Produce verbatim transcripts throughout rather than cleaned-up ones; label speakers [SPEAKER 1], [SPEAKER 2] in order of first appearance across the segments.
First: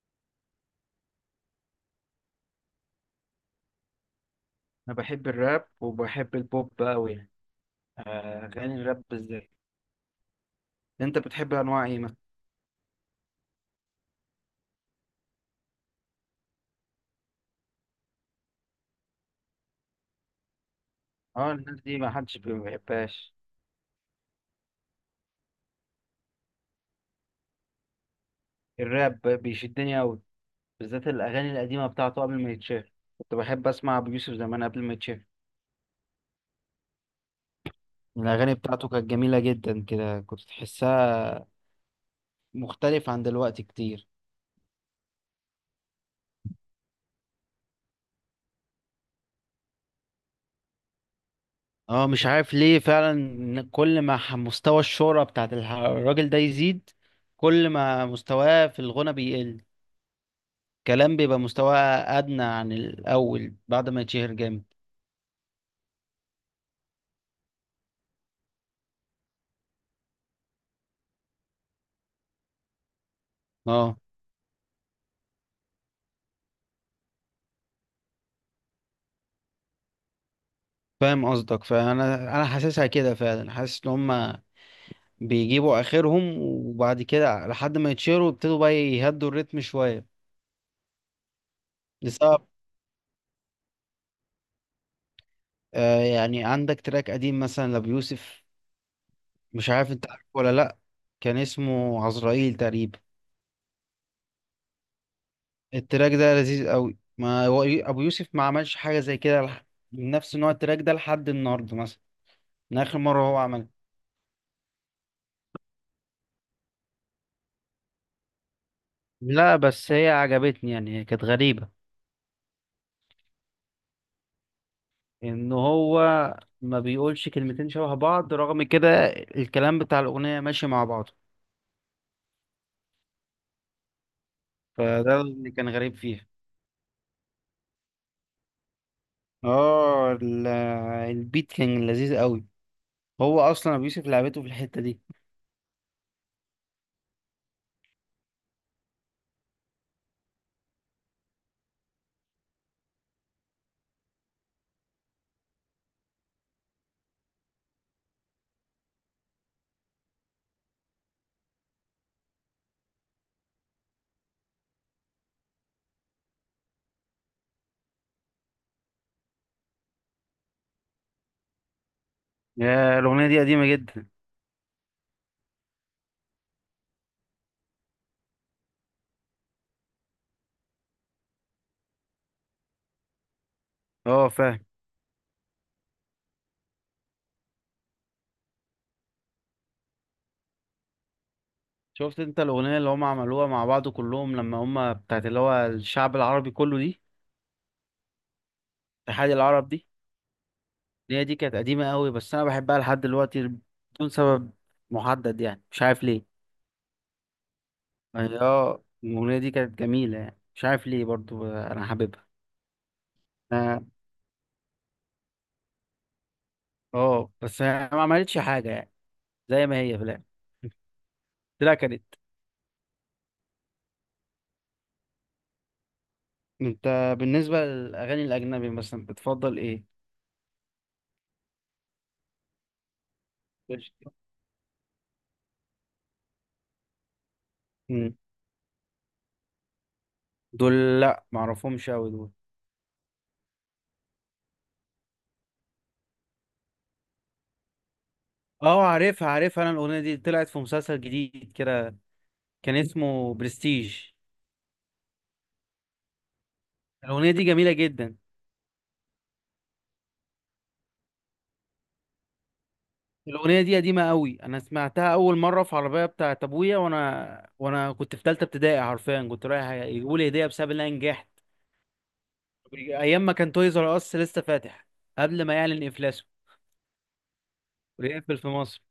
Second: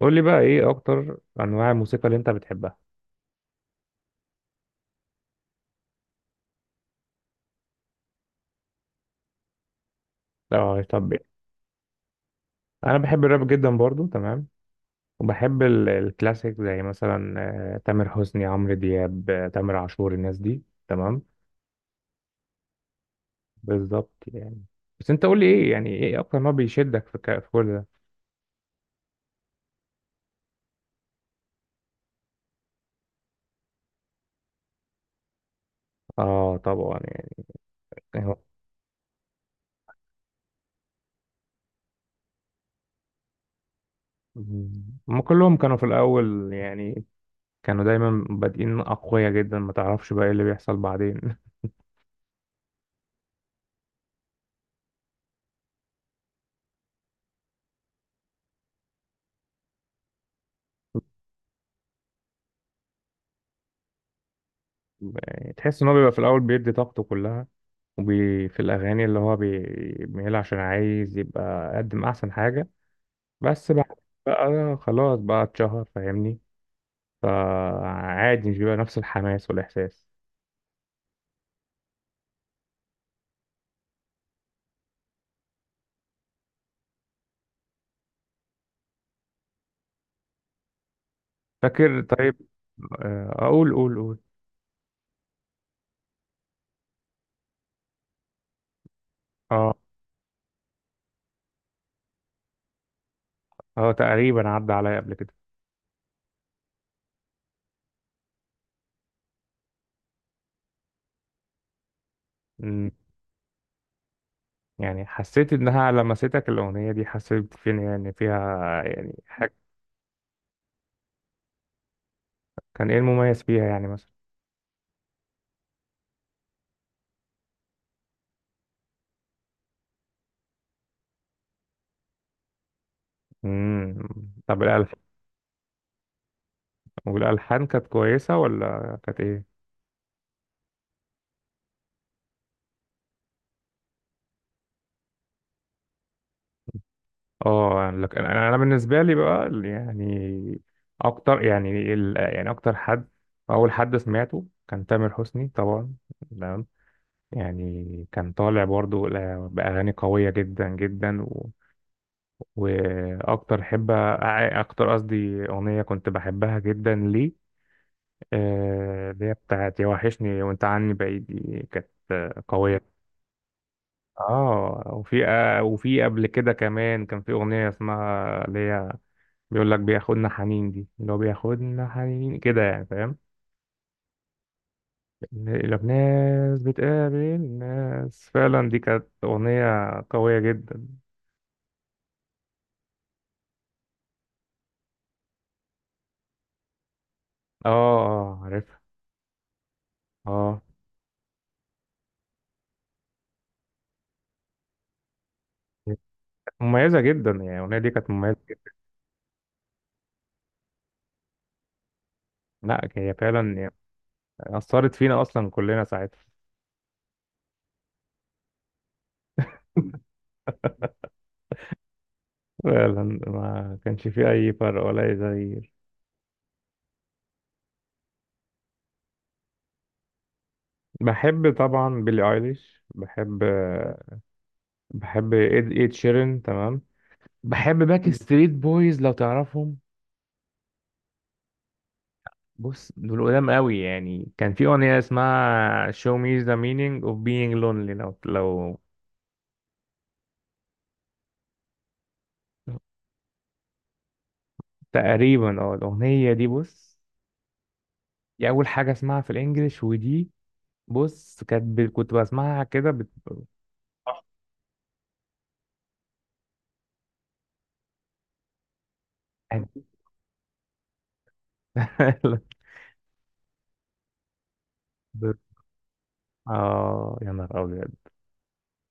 [SPEAKER 1] قول لي بقى ايه اكتر انواع الموسيقى اللي انت بتحبها؟
[SPEAKER 2] انا بحب الراب وبحب البوب قوي يعني. آه، اغاني الراب بالذات.
[SPEAKER 1] لو طب
[SPEAKER 2] انت
[SPEAKER 1] يعني.
[SPEAKER 2] بتحب انواع ايه مثلا؟
[SPEAKER 1] انا بحب الراب جدا برضو، تمام. وبحب ال- الكلاسيك زي مثلا آه، تامر حسني، عمرو دياب، آه، تامر عاشور، الناس دي، تمام.
[SPEAKER 2] اه الناس دي ما حدش بي- ما بيحبهاش.
[SPEAKER 1] بالظبط يعني. بس انت قول لي ايه، يعني ايه اكتر ما بيشدك في ك- في كل ده؟
[SPEAKER 2] الراب بيشدني قوي، بالذات الاغاني القديمه بتاعته قبل ما يتشهر. كنت بحب اسمع ابو يوسف زمان قبل ما يتشهر.
[SPEAKER 1] اه طبعا يعني. هو-
[SPEAKER 2] الاغاني بتاعته كانت جميله جدا كده، كنت تحسها مختلف عن دلوقتي كتير.
[SPEAKER 1] هم كلهم كانوا في الاول يعني، كانوا دايما بادئين اقوياء جدا، ما تعرفش بقى ايه اللي بيحصل بعدين.
[SPEAKER 2] اه مش عارف ليه فعلا إن كل ما ح- مستوى الشهرة بتاعت الح- الراجل ده يزيد، كل ما مستواه في الغنى بيقل، كلام بيبقى مستواه ادنى عن الاول بعد ما يتشهر جامد.
[SPEAKER 1] تحس ان هو بيبقى في الاول بيدي طاقته كلها وفي الأغاني اللي هو بيعملها، عشان عايز يبقى قدم أحسن حاجة. بس بعد
[SPEAKER 2] اه
[SPEAKER 1] بقى خلاص بقى اتشهر، فاهمني، فعادي مش بيبقى نفس الحماس والإحساس.
[SPEAKER 2] فاهم قصدك، فانا انا حاسسها كده فعلا، حاسس ان هم بيجيبوا اخرهم وبعد كده لحد ما يتشهروا يبتدوا بقى يهدوا الريتم شويه
[SPEAKER 1] فاكر؟ طيب.
[SPEAKER 2] لسبب.
[SPEAKER 1] آه، أقول، قول قول
[SPEAKER 2] آه يعني عندك تراك قديم مثلا لابيوسف، مش
[SPEAKER 1] اه.
[SPEAKER 2] عارف انت عارفه ولا لا. كان اسمه عزرائيل تقريبا.
[SPEAKER 1] اه تقريبا، عدى عليا قبل كده.
[SPEAKER 2] التراك ده لذيذ قوي، ما هو يو- ابو يوسف ما عملش حاجه زي كده لح- نفس نوع التراك ده لحد النهارده مثلا من
[SPEAKER 1] أمم،
[SPEAKER 2] اخر مره هو عمل.
[SPEAKER 1] يعني حسيت إنها لمستك الأغنية دي؟ حسيت فين يعني فيها يعني حاجة؟
[SPEAKER 2] لا بس هي عجبتني يعني، هي كانت غريبة.
[SPEAKER 1] كان إيه المميز فيها يعني مثلا؟
[SPEAKER 2] ان هو ما بيقولش كلمتين شبه بعض رغم كده الكلام بتاع الأغنية ماشي مع بعضه،
[SPEAKER 1] امم. طب الألحان،
[SPEAKER 2] فده اللي كان غريب فيها.
[SPEAKER 1] والألحان كانت كويسة ولا كانت إيه؟
[SPEAKER 2] اه ال- البيت كان لذيذ قوي، هو اصلا ابو يوسف لعبته في الحتة دي.
[SPEAKER 1] اه يعني لك، انا أنا بالنسبه لي بقى يعني، اكتر يعني ال... يعني اكتر حد، اول حد سمعته كان تامر حسني طبعا، تمام. يعني كان طالع برضو ل- باغاني قويه جدا جدا و... واكتر حب، اكتر قصدي اغنيه كنت بحبها جدا ليه، آه، اللي هي بتاعت يا وحشني وانت عني بعيد، دي كانت قويه.
[SPEAKER 2] يا الأغنية دي قديمة جدا.
[SPEAKER 1] اه وفي آه، وفي قبل كده كمان كان في اغنيه اسمها، اللي هي بيقول لك بياخدنا حنين، دي اللي هو بياخدنا حنين كده يعني، فاهم؟
[SPEAKER 2] اه فاهم.
[SPEAKER 1] لو ناس بتقابل ناس، فعلا دي كانت أغنية قوية جدا.
[SPEAKER 2] شفت انت الأغنية اللي هم عملوها مع بعض كلهم لما هم بتاعت اللي هو الشعب العربي كله دي،
[SPEAKER 1] اه. اه عارفها.
[SPEAKER 2] اتحاد العرب دي؟
[SPEAKER 1] اه.
[SPEAKER 2] هي دي كانت قديمة قوي بس أنا بحبها لحد دلوقتي بدون سبب محدد يعني، مش
[SPEAKER 1] هي
[SPEAKER 2] عارف ليه.
[SPEAKER 1] كانت مميزة جدا، يعني الأغنية دي كانت مميزة
[SPEAKER 2] هي
[SPEAKER 1] جدا.
[SPEAKER 2] اه الأغنية دي كانت جميلة يعني، مش عارف ليه برضو أنا حاببها.
[SPEAKER 1] لا هي فعلا يعني
[SPEAKER 2] اه،
[SPEAKER 1] أثرت فينا أصلا كلنا ساعتها.
[SPEAKER 2] آه، بس هي ما عملتش حاجة يعني، زي ما هي في الآخر طلع كانت.
[SPEAKER 1] فعلا ما كانش فيه أي فرق ولا أي تغيير.
[SPEAKER 2] أنت بالنسبة للأغاني الأجنبي مثلا بتفضل إيه؟
[SPEAKER 1] بحب طبعا بيلي ايليش، بحب.
[SPEAKER 2] قشطة.
[SPEAKER 1] بحب إد إد شيرين، تمام. بحب باك
[SPEAKER 2] مم.
[SPEAKER 1] ستريت بويز، لو تعرفهم.
[SPEAKER 2] دول لأ معرفهمش أوي دول.
[SPEAKER 1] بص دول قدام قوي يعني، كان في أغنية اسمها Show me the meaning of being lonely، لو لو
[SPEAKER 2] اه عارفها عارفها، أنا الأغنية دي طلعت في مسلسل جديد كده، كان اسمه برستيج.
[SPEAKER 1] تقريبا اه الأغنية دي، بص
[SPEAKER 2] الأغنية دي جميلة جدا.
[SPEAKER 1] دي أول حاجة اسمعها في الإنجليش، ودي بص كانت ب... كنت بسمعها كده بت...
[SPEAKER 2] الأغنية دي قديمة قوي، أنا سمعتها أول مرة في عربية بتاعت أبويا وأنا وأنا كنت في تالتة ابتدائي حرفيا، كنت رايح يجيبوا لي هدية بسبب إن أنا نجحت أيام ما كان تويز آر أس لسه فاتح
[SPEAKER 1] بت-.
[SPEAKER 2] قبل ما يعلن إفلاسه
[SPEAKER 1] اه يا نهار أبيض.
[SPEAKER 2] ويقفل في مصر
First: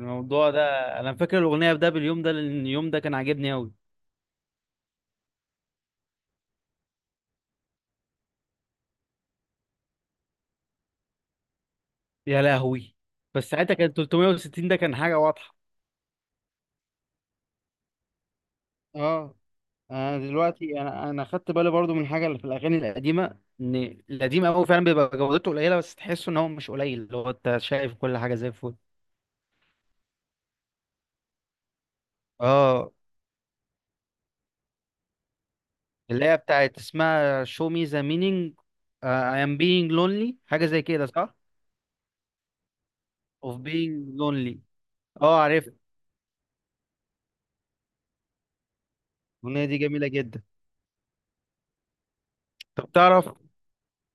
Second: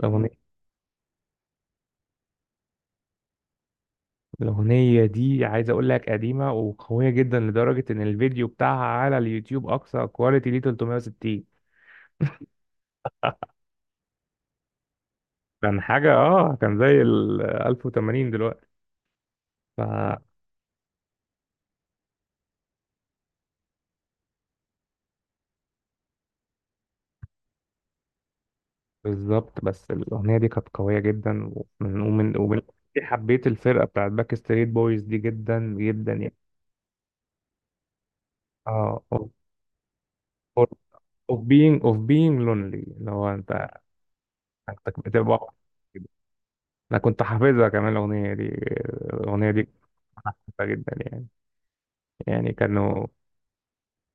[SPEAKER 1] الأغنية
[SPEAKER 2] ده. أنا فاكر الأغنية ده باليوم ده لأن اليوم ده كان عاجبني قوي.
[SPEAKER 1] الأغنية دي عايز أقول لك قديمة وقوية جدا، لدرجة إن الفيديو بتاعها على اليوتيوب أقصى كواليتي ليه ثلاث مية وستين.
[SPEAKER 2] يا لهوي. بس ساعتها كان ثلاثمائة وستين ده كان حاجة واضحة.
[SPEAKER 1] كان حاجة، اه كان زي ال ألف وثمانين دلوقتي.
[SPEAKER 2] اه
[SPEAKER 1] ف
[SPEAKER 2] انا دلوقتي انا انا خدت بالي برضو من حاجه اللي في الاغاني القديمه ان القديم قوي فعلا بيبقى جودته قليله، بس تحسه ان هو مش قليل، اللي هو انت شايف كل حاجه زي الفل.
[SPEAKER 1] بالظبط، بس الأغنية دي كانت قوية جدا. ومن ومن ومن
[SPEAKER 2] اه
[SPEAKER 1] حبيت الفرقة بتاعت باك ستريت بويز دي جدا جدا
[SPEAKER 2] اللي
[SPEAKER 1] يعني.
[SPEAKER 2] هي بتاعت اسمها show me the meaning.
[SPEAKER 1] اه
[SPEAKER 2] uh,
[SPEAKER 1] of,
[SPEAKER 2] I am being lonely حاجه
[SPEAKER 1] for-
[SPEAKER 2] زي كده صح؟
[SPEAKER 1] of being of being lonely، اللي هو انت،
[SPEAKER 2] of being lonely.
[SPEAKER 1] انت
[SPEAKER 2] اه
[SPEAKER 1] بتبقى.
[SPEAKER 2] عارف.
[SPEAKER 1] انا كنت حافظها كمان الأغنية دي الأغنية دي،
[SPEAKER 2] الاغنيه دي
[SPEAKER 1] كنت
[SPEAKER 2] جميله جدا.
[SPEAKER 1] حافظها جدا يعني، يعني
[SPEAKER 2] طب
[SPEAKER 1] كانوا.
[SPEAKER 2] تعرف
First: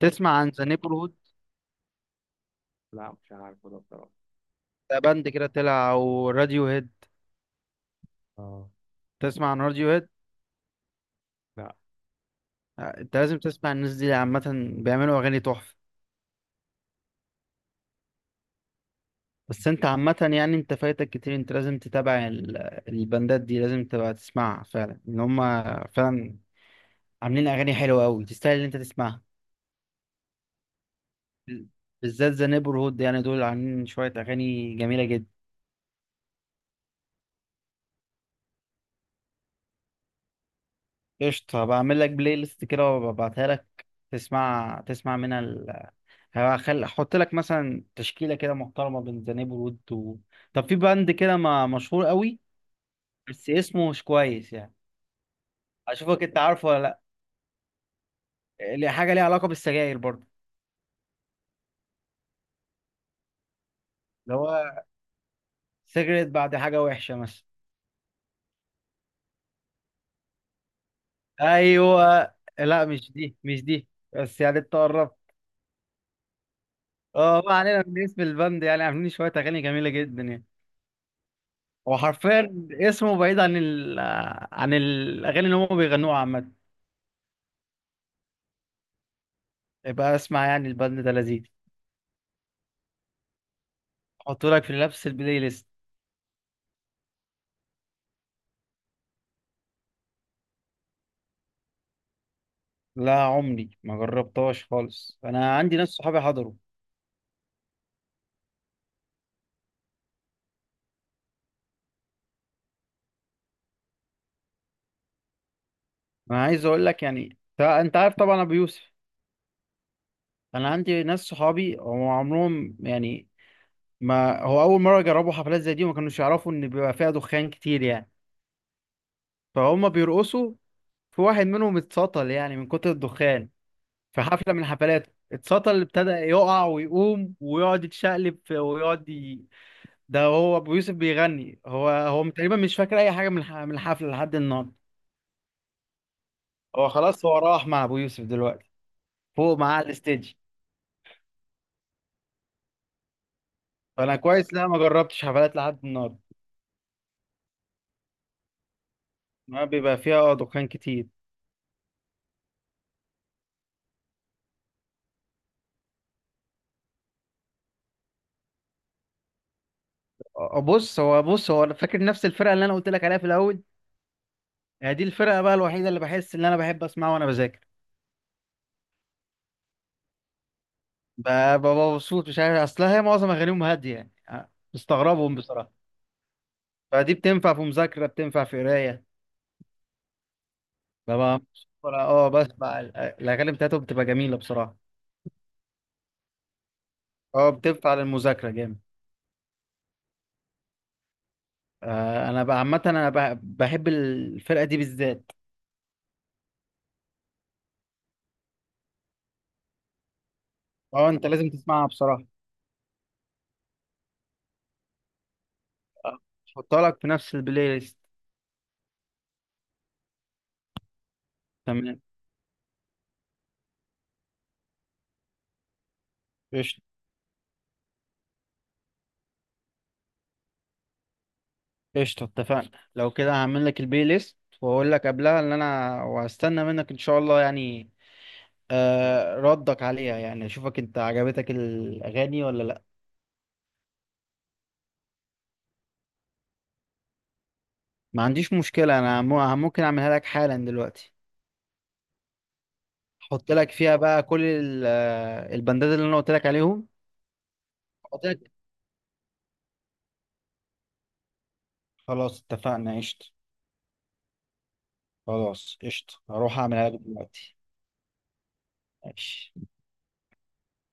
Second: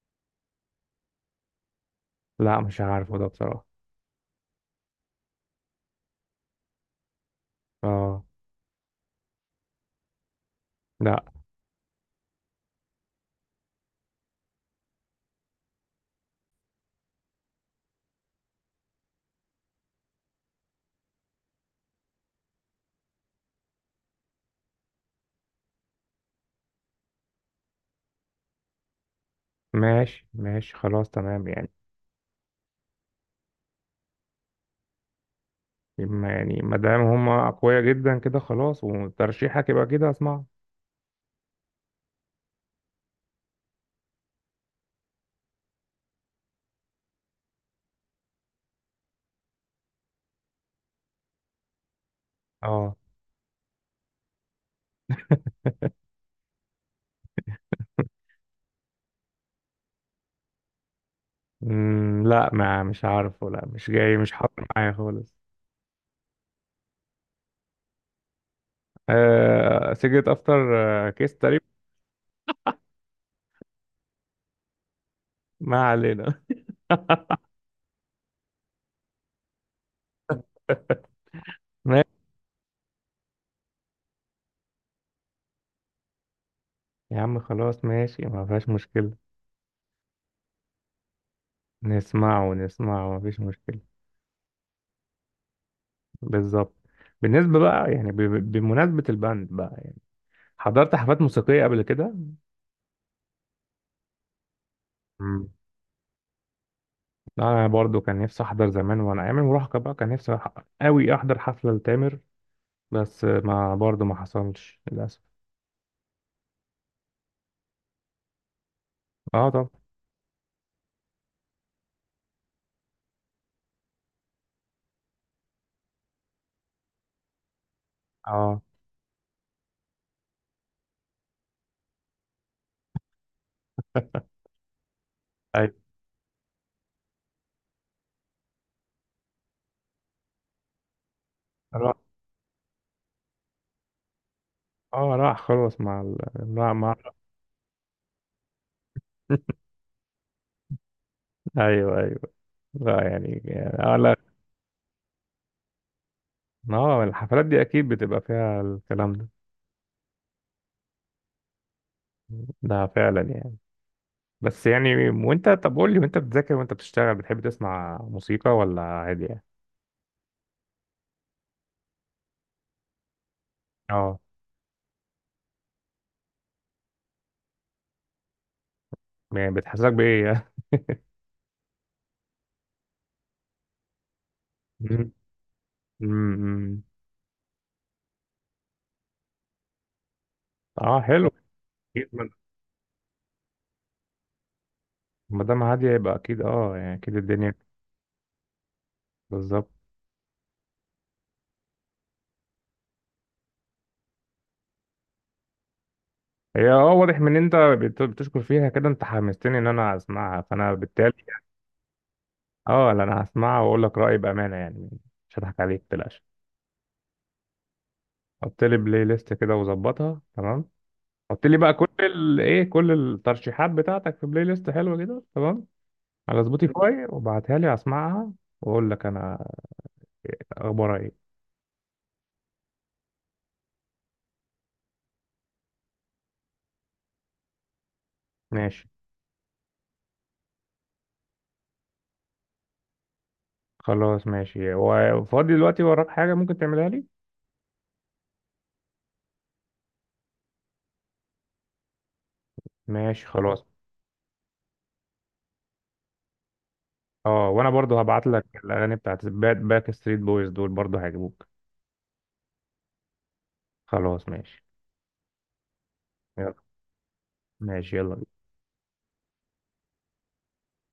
[SPEAKER 2] تسمع عن ذا neighborhood؟
[SPEAKER 1] لا مش
[SPEAKER 2] لا
[SPEAKER 1] عارفه ده
[SPEAKER 2] مش
[SPEAKER 1] بصراحة.
[SPEAKER 2] عارفه ده بصراحة. ده باند كده طلع او راديو هيد.
[SPEAKER 1] اه.
[SPEAKER 2] اه، تسمع عن راديو هيد؟
[SPEAKER 1] لا.
[SPEAKER 2] لا. انت لازم تسمع الناس دي عامة، بيعملوا اغاني تحفة. بس انت عامة يعني انت فايتك كتير، انت لازم تتابع ال- البندات دي، لازم تبقى تسمعها فعلا ان هم فعلا عاملين اغاني حلوة قوي، تستاهل ان انت تسمعها.
[SPEAKER 1] ماشي ماشي، خلاص تمام يعني.
[SPEAKER 2] بالذات ذا نيبر هود يعني، دول عاملين شوية اغاني جميلة جدا.
[SPEAKER 1] ما- يعني ما دام هما أقوياء جدا كده، خلاص وترشيحك يبقى كده، اسمع.
[SPEAKER 2] قشطة، بعمل لك بلاي ليست كده وببعتها لك. تسمع تسمع منها ال... هخل... احط لك مثلا تشكيلة كده محترمة بين ذا نيبر هود و... طب في باند كده ما... مشهور قوي
[SPEAKER 1] اه.
[SPEAKER 2] بس اسمه مش كويس يعني، اشوفك انت عارفه ولا لا. اللي حاجه ليها علاقه بالسجاير برضه،
[SPEAKER 1] مم، لا ما، مش عارفه، لا مش جاي، مش
[SPEAKER 2] اللي
[SPEAKER 1] حاضر
[SPEAKER 2] هو
[SPEAKER 1] معايا خالص.
[SPEAKER 2] سيجرت بعد حاجه وحشه مثلا.
[SPEAKER 1] آه سيجرت افتر. آه كيس تقريبا.
[SPEAKER 2] ايوه، لا مش دي مش دي، بس يعني انت قربت.
[SPEAKER 1] ما علينا.
[SPEAKER 2] اه ما علينا من اسم البند، يعني عاملين شويه اغاني جميله جدا يعني. هو
[SPEAKER 1] ماشي.
[SPEAKER 2] حرفيا اسمه بعيد عن ال... عن الاغاني اللي هم بيغنوها عامه.
[SPEAKER 1] يا عم خلاص، ماشي، ما فيهاش مشكلة.
[SPEAKER 2] يبقى اسمع يعني البند ده لذيذ،
[SPEAKER 1] نسمعه ونسمعه، ما فيش مشكلة.
[SPEAKER 2] احطه لك في نفس البلاي ليست.
[SPEAKER 1] بالظبط. بالنسبة بقى يعني، ب- ب- بمناسبة الباند بقى يعني، حضرت حفلات موسيقية قبل كده؟
[SPEAKER 2] لا عمري ما جربتهاش خالص،
[SPEAKER 1] مم.
[SPEAKER 2] انا عندي ناس صحابي حضروا.
[SPEAKER 1] انا برضو كان نفسي احضر زمان وانا ايام المراهقة بقى، كان نفسي أح- قوي احضر حفلة لتامر، بس ما برضو ما حصلش للاسف.
[SPEAKER 2] انا عايز اقول لك يعني، انت أنت عارف طبعا ابو يوسف.
[SPEAKER 1] اه. طب.
[SPEAKER 2] انا عندي ناس صحابي هم عمرهم يعني ما هو اول مره يجربوا حفلات زي دي وما كانوش يعرفوا ان بيبقى فيها دخان كتير يعني،
[SPEAKER 1] اه.
[SPEAKER 2] فهم بيرقصوا. في واحد منهم اتسطل يعني من كتر الدخان في حفله من الحفلات،
[SPEAKER 1] أيوة.
[SPEAKER 2] اتسطل ابتدى يقع ويقوم ويقعد يتشقلب في- ويقعد ي... ده هو ابو يوسف بيغني هو هو تقريبا مش فاكر اي حاجه من الح- من الحفله لحد النهارده.
[SPEAKER 1] اه راح خلاص مع ال... مع
[SPEAKER 2] هو
[SPEAKER 1] مع
[SPEAKER 2] خلاص هو راح مع ابو يوسف دلوقتي، فوق معاه على الستيج.
[SPEAKER 1] ايوه ايوه. لا يعني يعني اه
[SPEAKER 2] فانا
[SPEAKER 1] لا،
[SPEAKER 2] كويس، لا ما جربتش حفلات لحد النهارده،
[SPEAKER 1] اه الحفلات دي اكيد بتبقى فيها الكلام ده،
[SPEAKER 2] ما بيبقى فيها دخان كتير.
[SPEAKER 1] ده فعلا يعني. بس يعني وانت، طب قول لي، وانت بتذاكر وانت بتشتغل بتحب تسمع موسيقى ولا عادي يعني؟
[SPEAKER 2] آه، بص هو بص هو انا فاكر نفس الفرقه اللي انا قلت لك عليها في الاول.
[SPEAKER 1] اه.
[SPEAKER 2] هي دي الفرقه بقى الوحيده اللي بحس ان انا بحب اسمعها وانا بذاكر.
[SPEAKER 1] يعني بتحسسك بايه يعني؟
[SPEAKER 2] ب- ببقى مبسوط، مش عارف اصلها، هي معظم اغانيهم هاديه يعني، أه،
[SPEAKER 1] مم.
[SPEAKER 2] بستغربهم بصراحه،
[SPEAKER 1] مم.
[SPEAKER 2] فدي بتنفع في مذاكره بتنفع في قرايه.
[SPEAKER 1] اه حلو.
[SPEAKER 2] ببقى مبسوط وأنا-
[SPEAKER 1] اكيد،
[SPEAKER 2] اه
[SPEAKER 1] ما
[SPEAKER 2] بسمع ال- الاغاني بتاعتهم بتبقى جميله بصراحه،
[SPEAKER 1] ما دام هاديه يبقى اكيد، اه يعني اكيد
[SPEAKER 2] اه
[SPEAKER 1] الدنيا.
[SPEAKER 2] بتنفع للمذاكره جامد.
[SPEAKER 1] بالظبط.
[SPEAKER 2] آه، انا بقى عامه انا بح- بحب الفرقه دي بالذات.
[SPEAKER 1] هي اه واضح من إن انت بت- بتشكر فيها كده، انت حمستني ان انا اسمعها، فانا
[SPEAKER 2] اه
[SPEAKER 1] بالتالي
[SPEAKER 2] انت لازم تسمعها بصراحه.
[SPEAKER 1] اه لا، انا هسمعها واقول لك رايي بامانه يعني، مش هضحك عليك
[SPEAKER 2] آه،
[SPEAKER 1] متقلقش.
[SPEAKER 2] هحطها لك في نفس البلاي ليست.
[SPEAKER 1] حط لي بلاي ليست كده وظبطها، تمام. حط لي بقى كل
[SPEAKER 2] تمام،
[SPEAKER 1] ال... ايه، كل الترشيحات بتاعتك في بلاي ليست حلوه كده، تمام، على
[SPEAKER 2] قشطة.
[SPEAKER 1] سبوتيفاي، وابعتها لي اسمعها، واقول لك انا اخبارها ايه.
[SPEAKER 2] قشطة، اتفقنا. لو كده هعمل لك البلاي ليست واقول لك قبلها ان انا وهستنى منك ان شاء الله يعني،
[SPEAKER 1] ماشي
[SPEAKER 2] آه ردك عليها يعني اشوفك انت عجبتك الاغاني ولا لا.
[SPEAKER 1] خلاص. ماشي، وفاضي دلوقتي، وراك حاجه ممكن تعملها لي؟
[SPEAKER 2] ما عنديش مشكلة، انا مو- ممكن اعملها لك حالا دلوقتي.
[SPEAKER 1] ماشي
[SPEAKER 2] احط
[SPEAKER 1] خلاص.
[SPEAKER 2] لك فيها بقى كل ال- آه، البندات اللي انا قلت لك عليهم.
[SPEAKER 1] اه وانا برضو
[SPEAKER 2] قلت
[SPEAKER 1] هبعت لك
[SPEAKER 2] لك،
[SPEAKER 1] الاغاني بتاعت باك ستريت بويز دول، برضو هيعجبوك.
[SPEAKER 2] خلاص اتفقنا قشطة.
[SPEAKER 1] خلاص ماشي،
[SPEAKER 2] خلاص قشطة
[SPEAKER 1] يلا.
[SPEAKER 2] هروح اعملها لك دلوقتي.
[SPEAKER 1] ماشي يلا.
[SPEAKER 2] ماشي